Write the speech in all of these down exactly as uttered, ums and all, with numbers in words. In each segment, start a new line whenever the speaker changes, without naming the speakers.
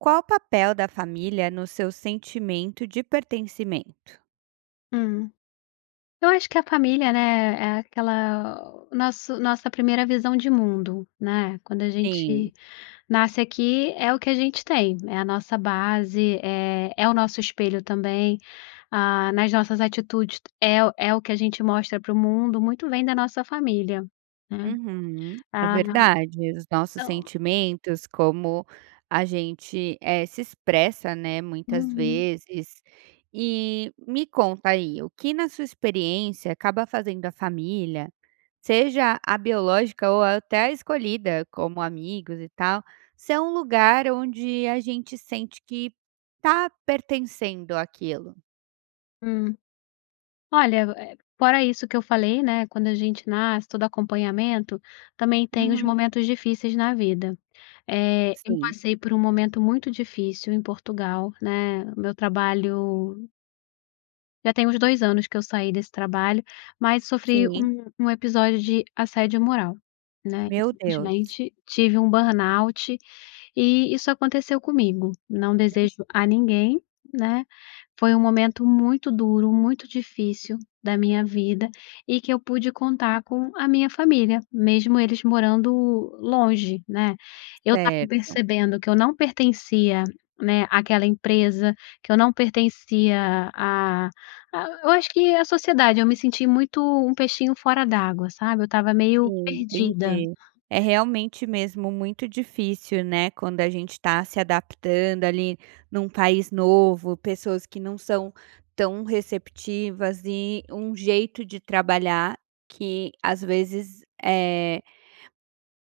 Qual o papel da família no seu sentimento de pertencimento?
Hum. Eu acho que a família, né, é aquela o nosso nossa primeira visão de mundo, né. Quando a
Sim.
gente nasce aqui é o que a gente tem, é a nossa base, é é o nosso espelho também, ah, nas nossas atitudes é o é o que a gente mostra para o mundo, muito vem da nossa família, né.
Uhum, é
Ah,
verdade, os nossos
então
sentimentos como a gente, eh, se expressa, né, muitas
Uhum.
vezes. E, me conta aí, o que na sua experiência acaba fazendo à família, seja a biológica ou até a escolhida como amigos e tal, se é um lugar onde a gente sente que tá pertencendo aquilo.
Hum, olha, eh, fora isso que eu falei, né, quando a gente nasce todo acompanhamento, também tem os
Uhum.
momentos difíceis na vida. Eh, eu
Sim.
passei por um momento muito difícil, em Portugal, né, o meu trabalho já tem uns dois anos que eu saí desse trabalho, mas sofri
Sim.
um um episódio de assédio moral, né, e
Meu Deus.
simplesmente tive um Burnout, e isso aconteceu comigo, não
Hum.
desejo a ninguém, né, foi um momento muito duro, muito difícil da minha vida, e que eu pude contar com a minha família, mesmo eles morando longe, né. Eu estava
Certo.
percebendo que eu não pertencia, né, aquela empresa, que eu não pertencia, ah ah, eu acho que a sociedade eu me senti muito, um peixinho fora d'água sabe. Eu estava meio
Sim,
perdida.
entendi. É realmente mesmo muito difícil, né, quando a gente tá se adaptando ali num país novo, pessoas que não são tão receptivas e, um jeito de trabalhar que às vezes eh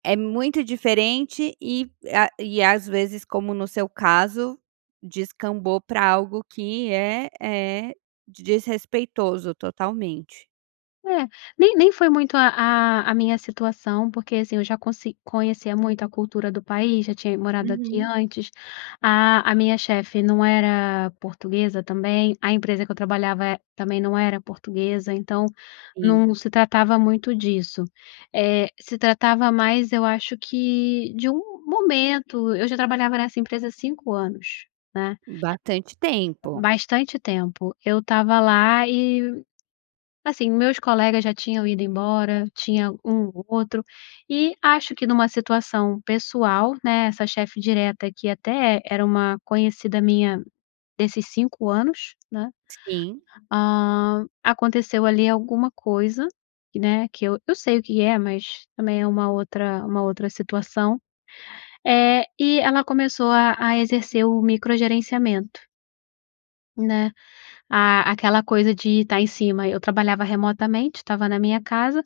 é muito diferente e a e às vezes como no seu caso, descambou pra algo que é é desrespeitoso totalmente.
É, nem nem foi muito, a a a minha situação porque assim eu já conse conhecia muito a cultura do país, já tinha morado aqui
Uhum.
antes, a a minha chefe não era portuguesa também, a empresa que eu trabalhava, eh, também não era portuguesa então,
Sim.
não se tratava muito disso. Eh, se tratava mais eu acho que, de um momento, eu já trabalhava nessa empresa há cinco anos, né.
Bastante tempo.
Bastante tempo, eu estava lá e, assim, os meus colegas já tinham ido embora, tinha um ou outro, e acho que numa situação pessoal, né, essa chefe direta aqui até era uma conhecida minha, desses cinco anos, né,
Sim.
ah, aconteceu ali alguma coisa, né, que eu eu sei o que é mas também é uma outra uma outra situação, eh, e ela começou a a exercer o micro gerenciamento né, a aquela coisa de tá em cima eu trabalhava remotamente, estava na minha casa,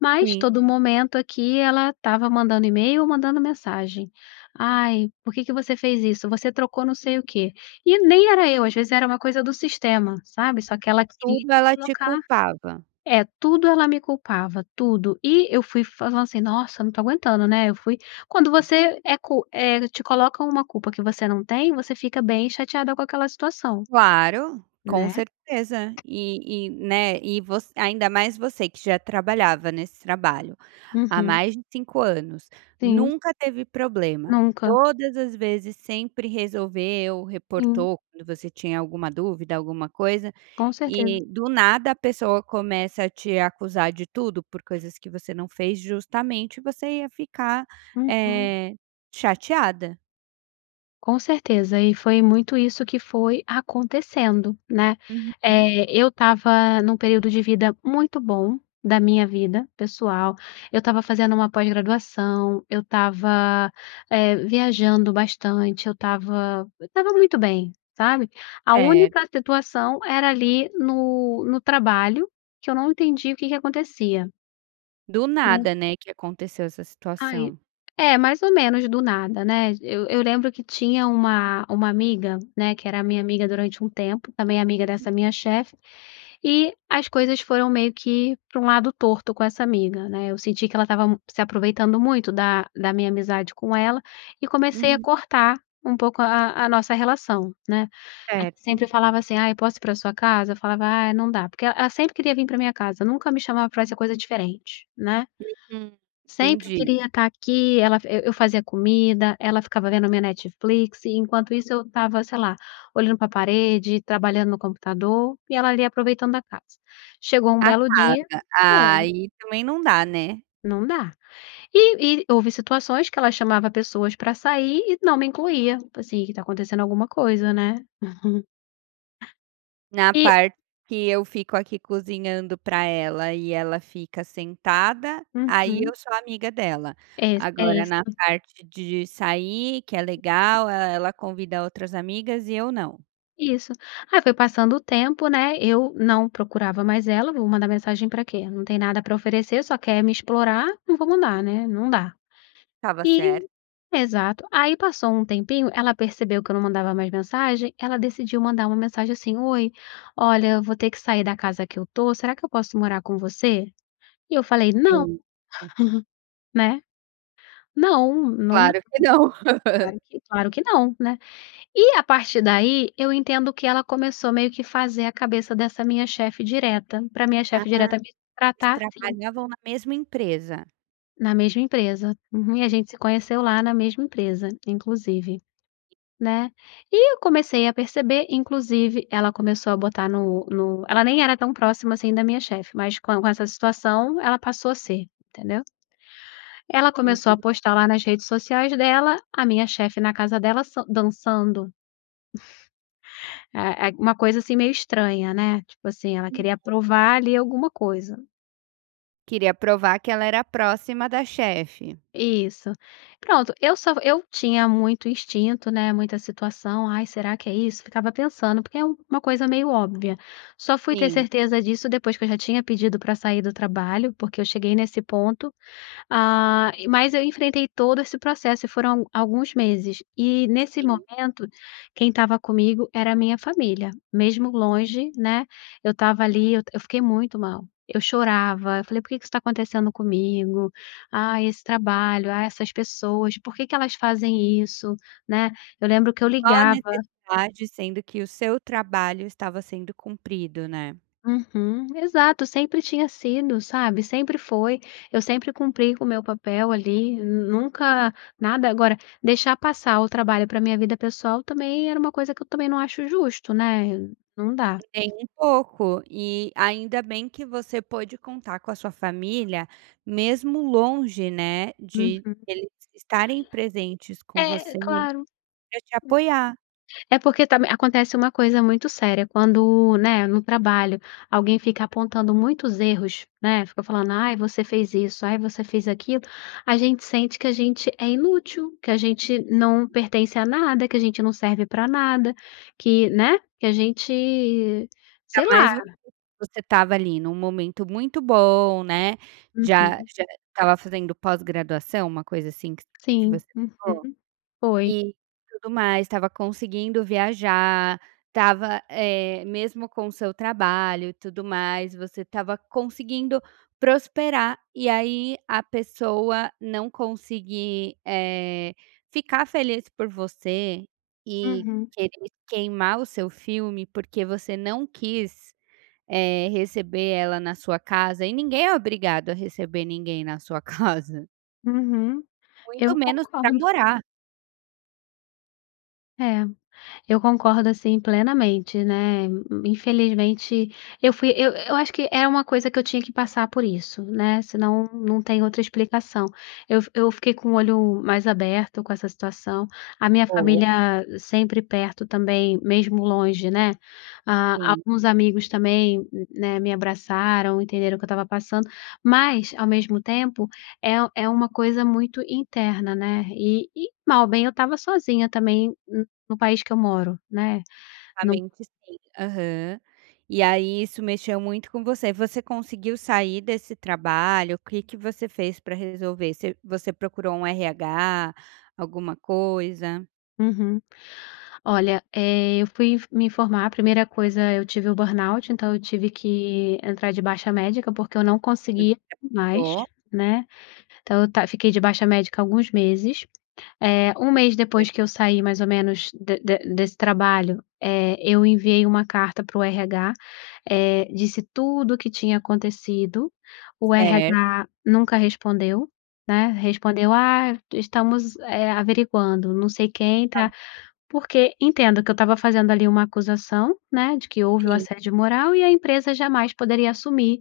mas
Sim.
todo momento aqui ela estava mandando e-mail ou mandando mensagem, ai por que que você fez isso? Você trocou não sei o quê. E nem era eu, às vezes era uma coisa do sistema, sabe. Só que
E
ela queria
tudo ela te
colocar
culpava.
é tudo ela me culpava, tudo, e eu fui falando assim: "Nossa não tô aguentando, né", eu fui quando você é cu eh, te coloca uma culpa que você não tem você fica bem chateada com aquela situação.
Claro, com
Né.
certeza. E e, né, e voc ainda mais você que já trabalhava nesse trabalho, há
Uhum.
mais de cinco anos,
Sim.
nunca teve problema,
Nunca.
todas as vezes sempre resolveu,
Sim.
reportou quando você tinha alguma dúvida, alguma coisa,
Com certeza.
e do nada a pessoa começa a te acusar de tudo por coisas que você não fez, justamente você ia ficar,
Uhum.
eh, chateada.
Com certeza e foi muito isso que foi acontecendo, né,
Uhum.
eh, eu estava num período de vida muito bom, da minha vida pessoal, eu estava fazendo uma pós-graduação, eu estava, eh, viajando bastante, eu estava eu estava muito bem, sabe. A
Certo.
única situação era ali no no trabalho, que eu não entendi o que que acontecia.
Do
Hum.
nada, né, que aconteceu essa
Ai,
situação?
é mais ou menos do nada, né, eu eu lembro que tinha uma uma amiga, né, que era a minha amiga durante um tempo também amiga dessa minha chefe, e as coisas foram meio que pra um lado torto com essa amiga, né. Eu senti que ela estava se aproveitando muito da da minha amizade com ela, e comecei a
Uhum.
cortar um pouco a a nossa relação, né.
Certo.
Sempre falava assim "Ai posso ir pra sua casa?" Eu falava: "Ai não dá", porque e ela sempre queria vim pra minha casa nunca me chamava pra fazer coisa diferente, né?
Hum.
Sempre
Entendi.
queria tá aqui. Ela e eu fazia comida, ela ficava vendo minha Netflix, e enquanto isso eu estava sei lá, olhando pra parede, trabalhando no computador, e ela ali aproveitando da casa. Chegou um
A
belo dia
casa, ah,
é.
aí também não dá, né?
Não dá. E e houve situações que ela chamava pessoas pra sair e não me incluía, tipo assim, que tá acontecendo alguma coisa né?
Na
E
parte que eu fico aqui cozinhando pra ela e ela fica sentada, aí eu
Uhum.
sou amiga dela.
É is é
Agora na
isso.
parte de sair que é legal, e e ela convida outras amigas e eu não.
Isso aí foi passando o tempo, né, eu não procurava mais ela, vou mandar mensagem pra quê? Não tem nada pra oferecer só quer me explorar, não vou mandar né, não dá.
Estava certa.
E exato, aí passou um tempinho, ela percebeu que eu não mandava mais mensagem, ela decidiu mandar uma mensagem assim, "Oi, olha, eu vou ter que sair da casa que eu tô será que eu posso morar com você"? E eu falei: "Não",
Sim, sim.
né? Não, não dá,
Claro que não.
claro que claro que não, né? E a partir daí eu entendo que ela começou meio que fazer a cabeça dessa minha chefe direta, pra minha
Ah.
chefe direta me
Elas
tratar assim.
trabalhavam na mesma empresa?
Na mesma empresa, uhum e a
Hum.
gente se conheceu lá na mesma empresa inclusive, né, e eu comecei a perceber inclusive ela começou a botar no no ela nem era tão próxima, assim, da minha chefe, mas c com essa situação, ela passou a ser, entendeu? Ela começou
Uhum.
a postar lá nas redes sociais dela, a minha chefe na casa dela sam dançando é é uma coisa assim meio estranha, né, tipo assim ela
Uhum.
queria provar ali alguma coisa.
Queria provar que ela era próxima da chefe.
Isso. Pronto, eu só eu tinha muito instinto, né, muita situação ai será que é isso? Ficava pensando, porque é uma coisa meio óbvia. Só fui ter
Sim.
certeza disso depois que eu já tinha pedido pra sair do trabalho porque eu cheguei nesse ponto, ah, mas eu enfrentei todo esse processo e foram a alguns meses, e nesse
Sim.
momento, quem estava comigo era a minha família, mesmo longe, né, eu estava ali eu fiquei muito mal, eu chorava eu falei: "Por que que isso está acontecendo comigo? Ai esse trabalho, ah essas pessoas, por que que elas fazem isso," né, eu lembro que eu
Qual a
ligava
necessidade, sendo que o seu trabalho estava sendo cumprido, né.
uhum, exato, sempre tinha sido sabe, sempre foi, eu sempre cumpri com o meu papel ali, nunca nada agora, deixar passar o trabalho pra minha vida pessoal também era uma coisa que eu também não acho justo, né, não dá.
Nem um pouco, e, ainda bem que você pôde contar com a sua família mesmo longe, né,
Uhum.
de eles estarem presentes com
É,
você,
claro, hum,
pra te apoiar.
é porque também acontece uma coisa muito séria quando, né, no trabalho alguém fica apontando muitos erros, né, fica falando: "Ai você fez isso, ai você fez aquilo", a gente sente que a gente é, inútil, que a gente não pertence a nada, que a gente não serve pra nada, que, né, que a gente, sei
Ainda mais vo
lá.
você estava ali num momento muito bom, né, já
Uhum.
já estava fazendo pós-graduação, uma coisa assim que voc que
Sim,
você falou,
uhum, foi.
e tudo mais, estava conseguindo viajar, estava, eh, mesmo com o seu trabalho e tudo mais, você estava conseguindo prosperar, e aí a pessoa não conseguir, eh, ficar feliz por você e
Uhum.
querer queimar o seu filme porque você não quis, eh, receber ela na sua casa, e ninguém é obrigado a receber ninguém na sua casa.
Uhum,
Muito
eu
menos pra
concordo.
morar.
É, eu concordo assim plenamente, né, infelizmente eu fui eu eu acho que é uma coisa que eu tinha que passar por isso, né, senão não tem outra explicação. Eu fi eu fiquei com o olho mais aberto com essa situação, a minha
Boa.
família sempre perto também, mesmo longe, né, ah,
Sim.
alguns amigos também, né, me abraçaram entenderam o que eu estava passando, mas ao mesmo tempo é u é uma coisa muito interna, né, e e mal ou bem eu estava sozinha também no no país que eu moro, né,
A
não
mente sim, aham. E aí isso mexeu muito com você. Você conseguiu sair desse trabalho? O que que você fez pra resolver? Você você procurou um RH, alguma coisa?
Uhum. Olha, eh, eu fui in me informar. A primeira coisa, eu tive o burnout, então eu tive que entrar de baixa médica porque eu não conseguia
[unintelligible]
mais,
Tô.
né, então eu tá fiquei de baixa médica alguns meses. Eh, um mês
É.
depois que eu saí mais ou menos de de de desse trabalho, eh, eu enviei uma carta para o RH, eh, disse tudo que tinha acontecido, o
Certo.
RH nunca respondeu, né, respondeu: "Ah, estamos, eh, averiguando, não sei quem
Ah.
tá", porque entendo que eu estava fazendo ali uma acusação, né, de que houve o
Sim.
assédio moral e a empresa jamais poderia assumir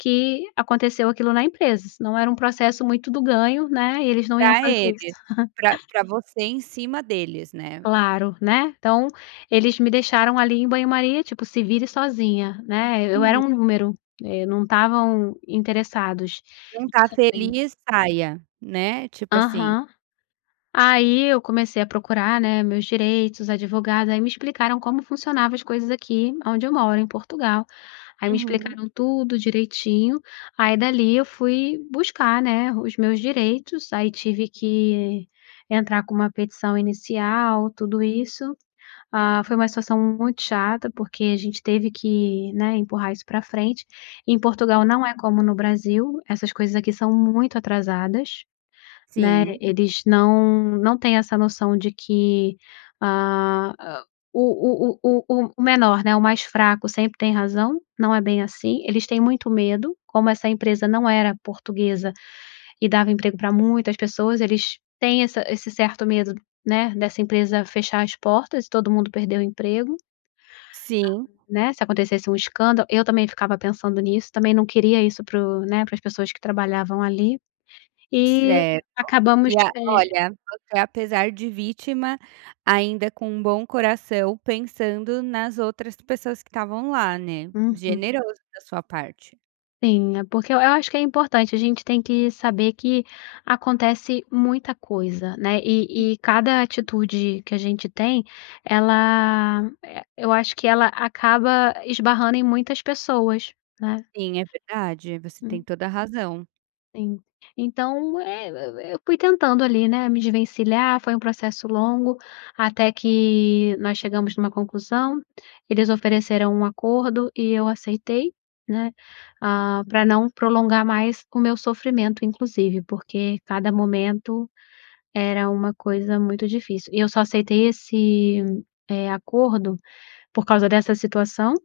que aconteceu aquilo na empresa, senão era um processo muito do ganho, né, e eles não iam
Pra
fazer isso.
eles, pra pra você em cima deles, né.
Claro, né, então, eles me deixaram ali em banho maria tipo "se vire sozinha", né, eu
Uhum.
era um número, e não estavam interessados,
Não tá
isso eu sei.
feliz, saia, né, tipo assim.
Aham. Aí eu comecei a procurar, né, meus direitos, os advogados, aí me explicaram como funcionava as coisas aqui aonde eu moro, em Portugal, aí me
Uhum.
explicaram tudo direitinho. Aí, dali, eu fui buscar, né, os meus direitos, aí tive que entrar com uma petição inicial, tudo isso. Ah, foi uma situação muito chata porque a gente teve que, né, empurrar isso pra frente. Em Portugal não é como no Brasil, essas coisas aqui são muito atrasadas, né,
Sim.
eles não não têm essa noção de que, ah, hã, o o o o o o menor, né, o mais fraco sempre tem razão, não é bem assim, eles têm muito medo, como essa empresa não era portuguesa e dava emprego pra muitas pessoas, eles têm essa esse certo medo, né, dessa empresa fechar as portas e todo mundo perder o emprego,
Sim.
né, se acontecesse um escândalo. Eu também ficava pensando nisso, também não queria isso para os, né, para as pessoas que trabalhavam ali, e
Certo.
acabamos,
E a
eh
olha, você apesar de vítima, ainda com um bom coração pensando nas outras pessoas que estavam lá, né,
Uhum.
generoso da sua parte.
Sim, é, porque eu eu acho que é importante, a gente tem que saber que acontece muita coisa, né, e e cada atitude que a gente tem, ela, eh, eu acho que ela acaba esbarrando em muitas pessoas, né.
Sim, é verdade, você tem
Hum.
toda razão.
Sim, Então e eu eu eu fui tentando ali, né, me desvencilhar foi um processo longo, até que nós chegamos numa conclusão, eles ofereceram um acordo e eu aceitei, né, ah, pra não prolongar mais o meu sofrimento. Inclusive porque cada momento, era uma coisa muito difícil e eu só aceitei esse, eh, acordo, por causa dessa situação,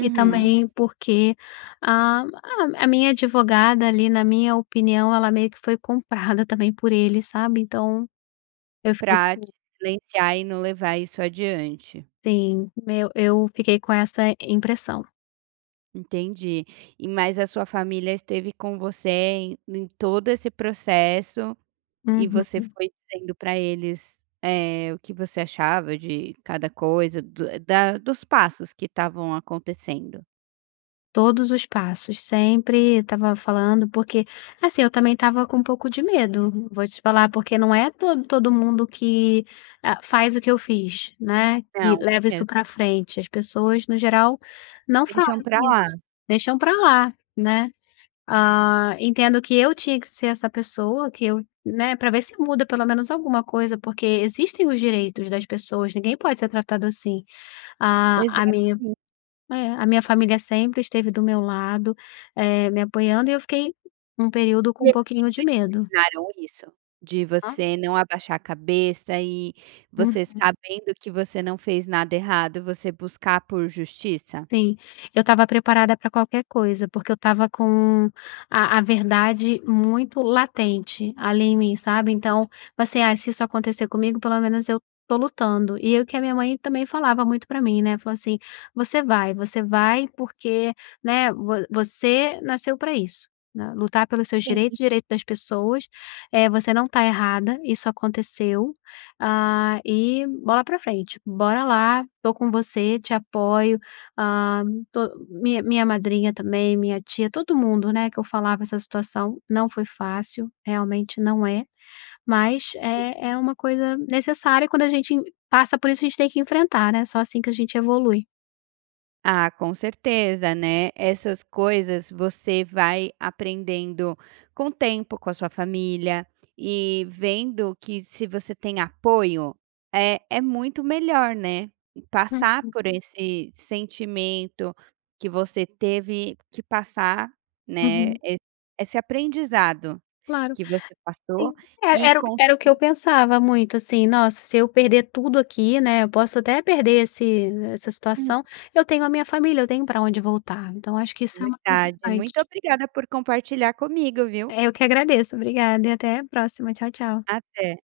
e também porque a a minha advogada ali na minha opinião ela meio que foi comprada também por eles sabe então, eu fiquei
Pra te
[unintelligible]
silenciar e não levar isso adiante.
Sim, eu eu fiquei com essa impressão.
Entendi, e mais a sua família esteve com você em em todo esse processo, e você
Uhum.
foi dizendo pra eles, eh, o que você achava de cada coisa, do da dos passos que estavam acontecendo.
Todos os passos, sempre estava falando, porque, assim, eu também estava com um pouco de medo vou te falar porque não é todo todo mundo que, ah, faz o que eu fiz, né, que
Não,
leva isso
é.
pra frente. As pessoas no geral não falam
Deixam para lá.
isso, deixam pra lá, né, ah, entendo que eu tinha que ser essa pessoa. Que eu, né, pra ver se muda pelo menos alguma coisa porque existem os direitos das pessoas ninguém pode ser tratado assim. A a minha
Exatamente.
é, a minha família sempre esteve do meu lado, eh, me apoiando e eu fiquei um período
E
com um
eles
pouquinho de
sempre
medo.
ensinaram isso? De
Hã?
você não abaixar a cabeça e você
Uhum.
sabendo que você não fez nada errado, você buscar por justiça?
Sim, eu estava preparada pra qualquer coisa, porque eu estava com a a verdade muito latente, ali em mim, sabe? Então, assim, ah, se isso acontecer comigo pelo menos eu estou lutando, e eu que a minha mãe também falava muito pra mim né falou assim: "você vai você vai porque, né, vo você nasceu pra isso, lutar pelos seus direitos,
Sim.
direito das pessoas, eh, você não está errada, isso aconteceu, ah, e bola pra frente, bora lá, estou com você te apoio", hã to minha minha madrinha também, minha tia todo mundo, né, que eu falava essa situação. Não foi fácil, realmente não é, mas
Sim.
é é uma coisa necessária quando a gente passa por isso a gente tem que enfrentar né só assim que a gente evolui.
Ah, com certeza, né, essas coisas você vai aprendendo com o tempo, com a sua família e vendo que se você tem apoio, é é muito melhor, né, passar
Uhum.
por esse sentimento que você teve que passar, né,
Uhum.
esse esse aprendizado
Claro.
que você passou
Sim. E
e
era
com
era o que eu
[unintelligible]
pensava muito assim, nossa se eu perder tudo aqui, né, posso até perder esse essa
Hum.
situação, eu tenho a minha família, eu tenho pra onde voltar. Então eu acho que
É
isso é o mais
verdade muito
importante.
obrigada por compartilhar comigo, viu?
Eh, eu que agradeço, obrigada, até a próxima, tchau, tchau.
Até.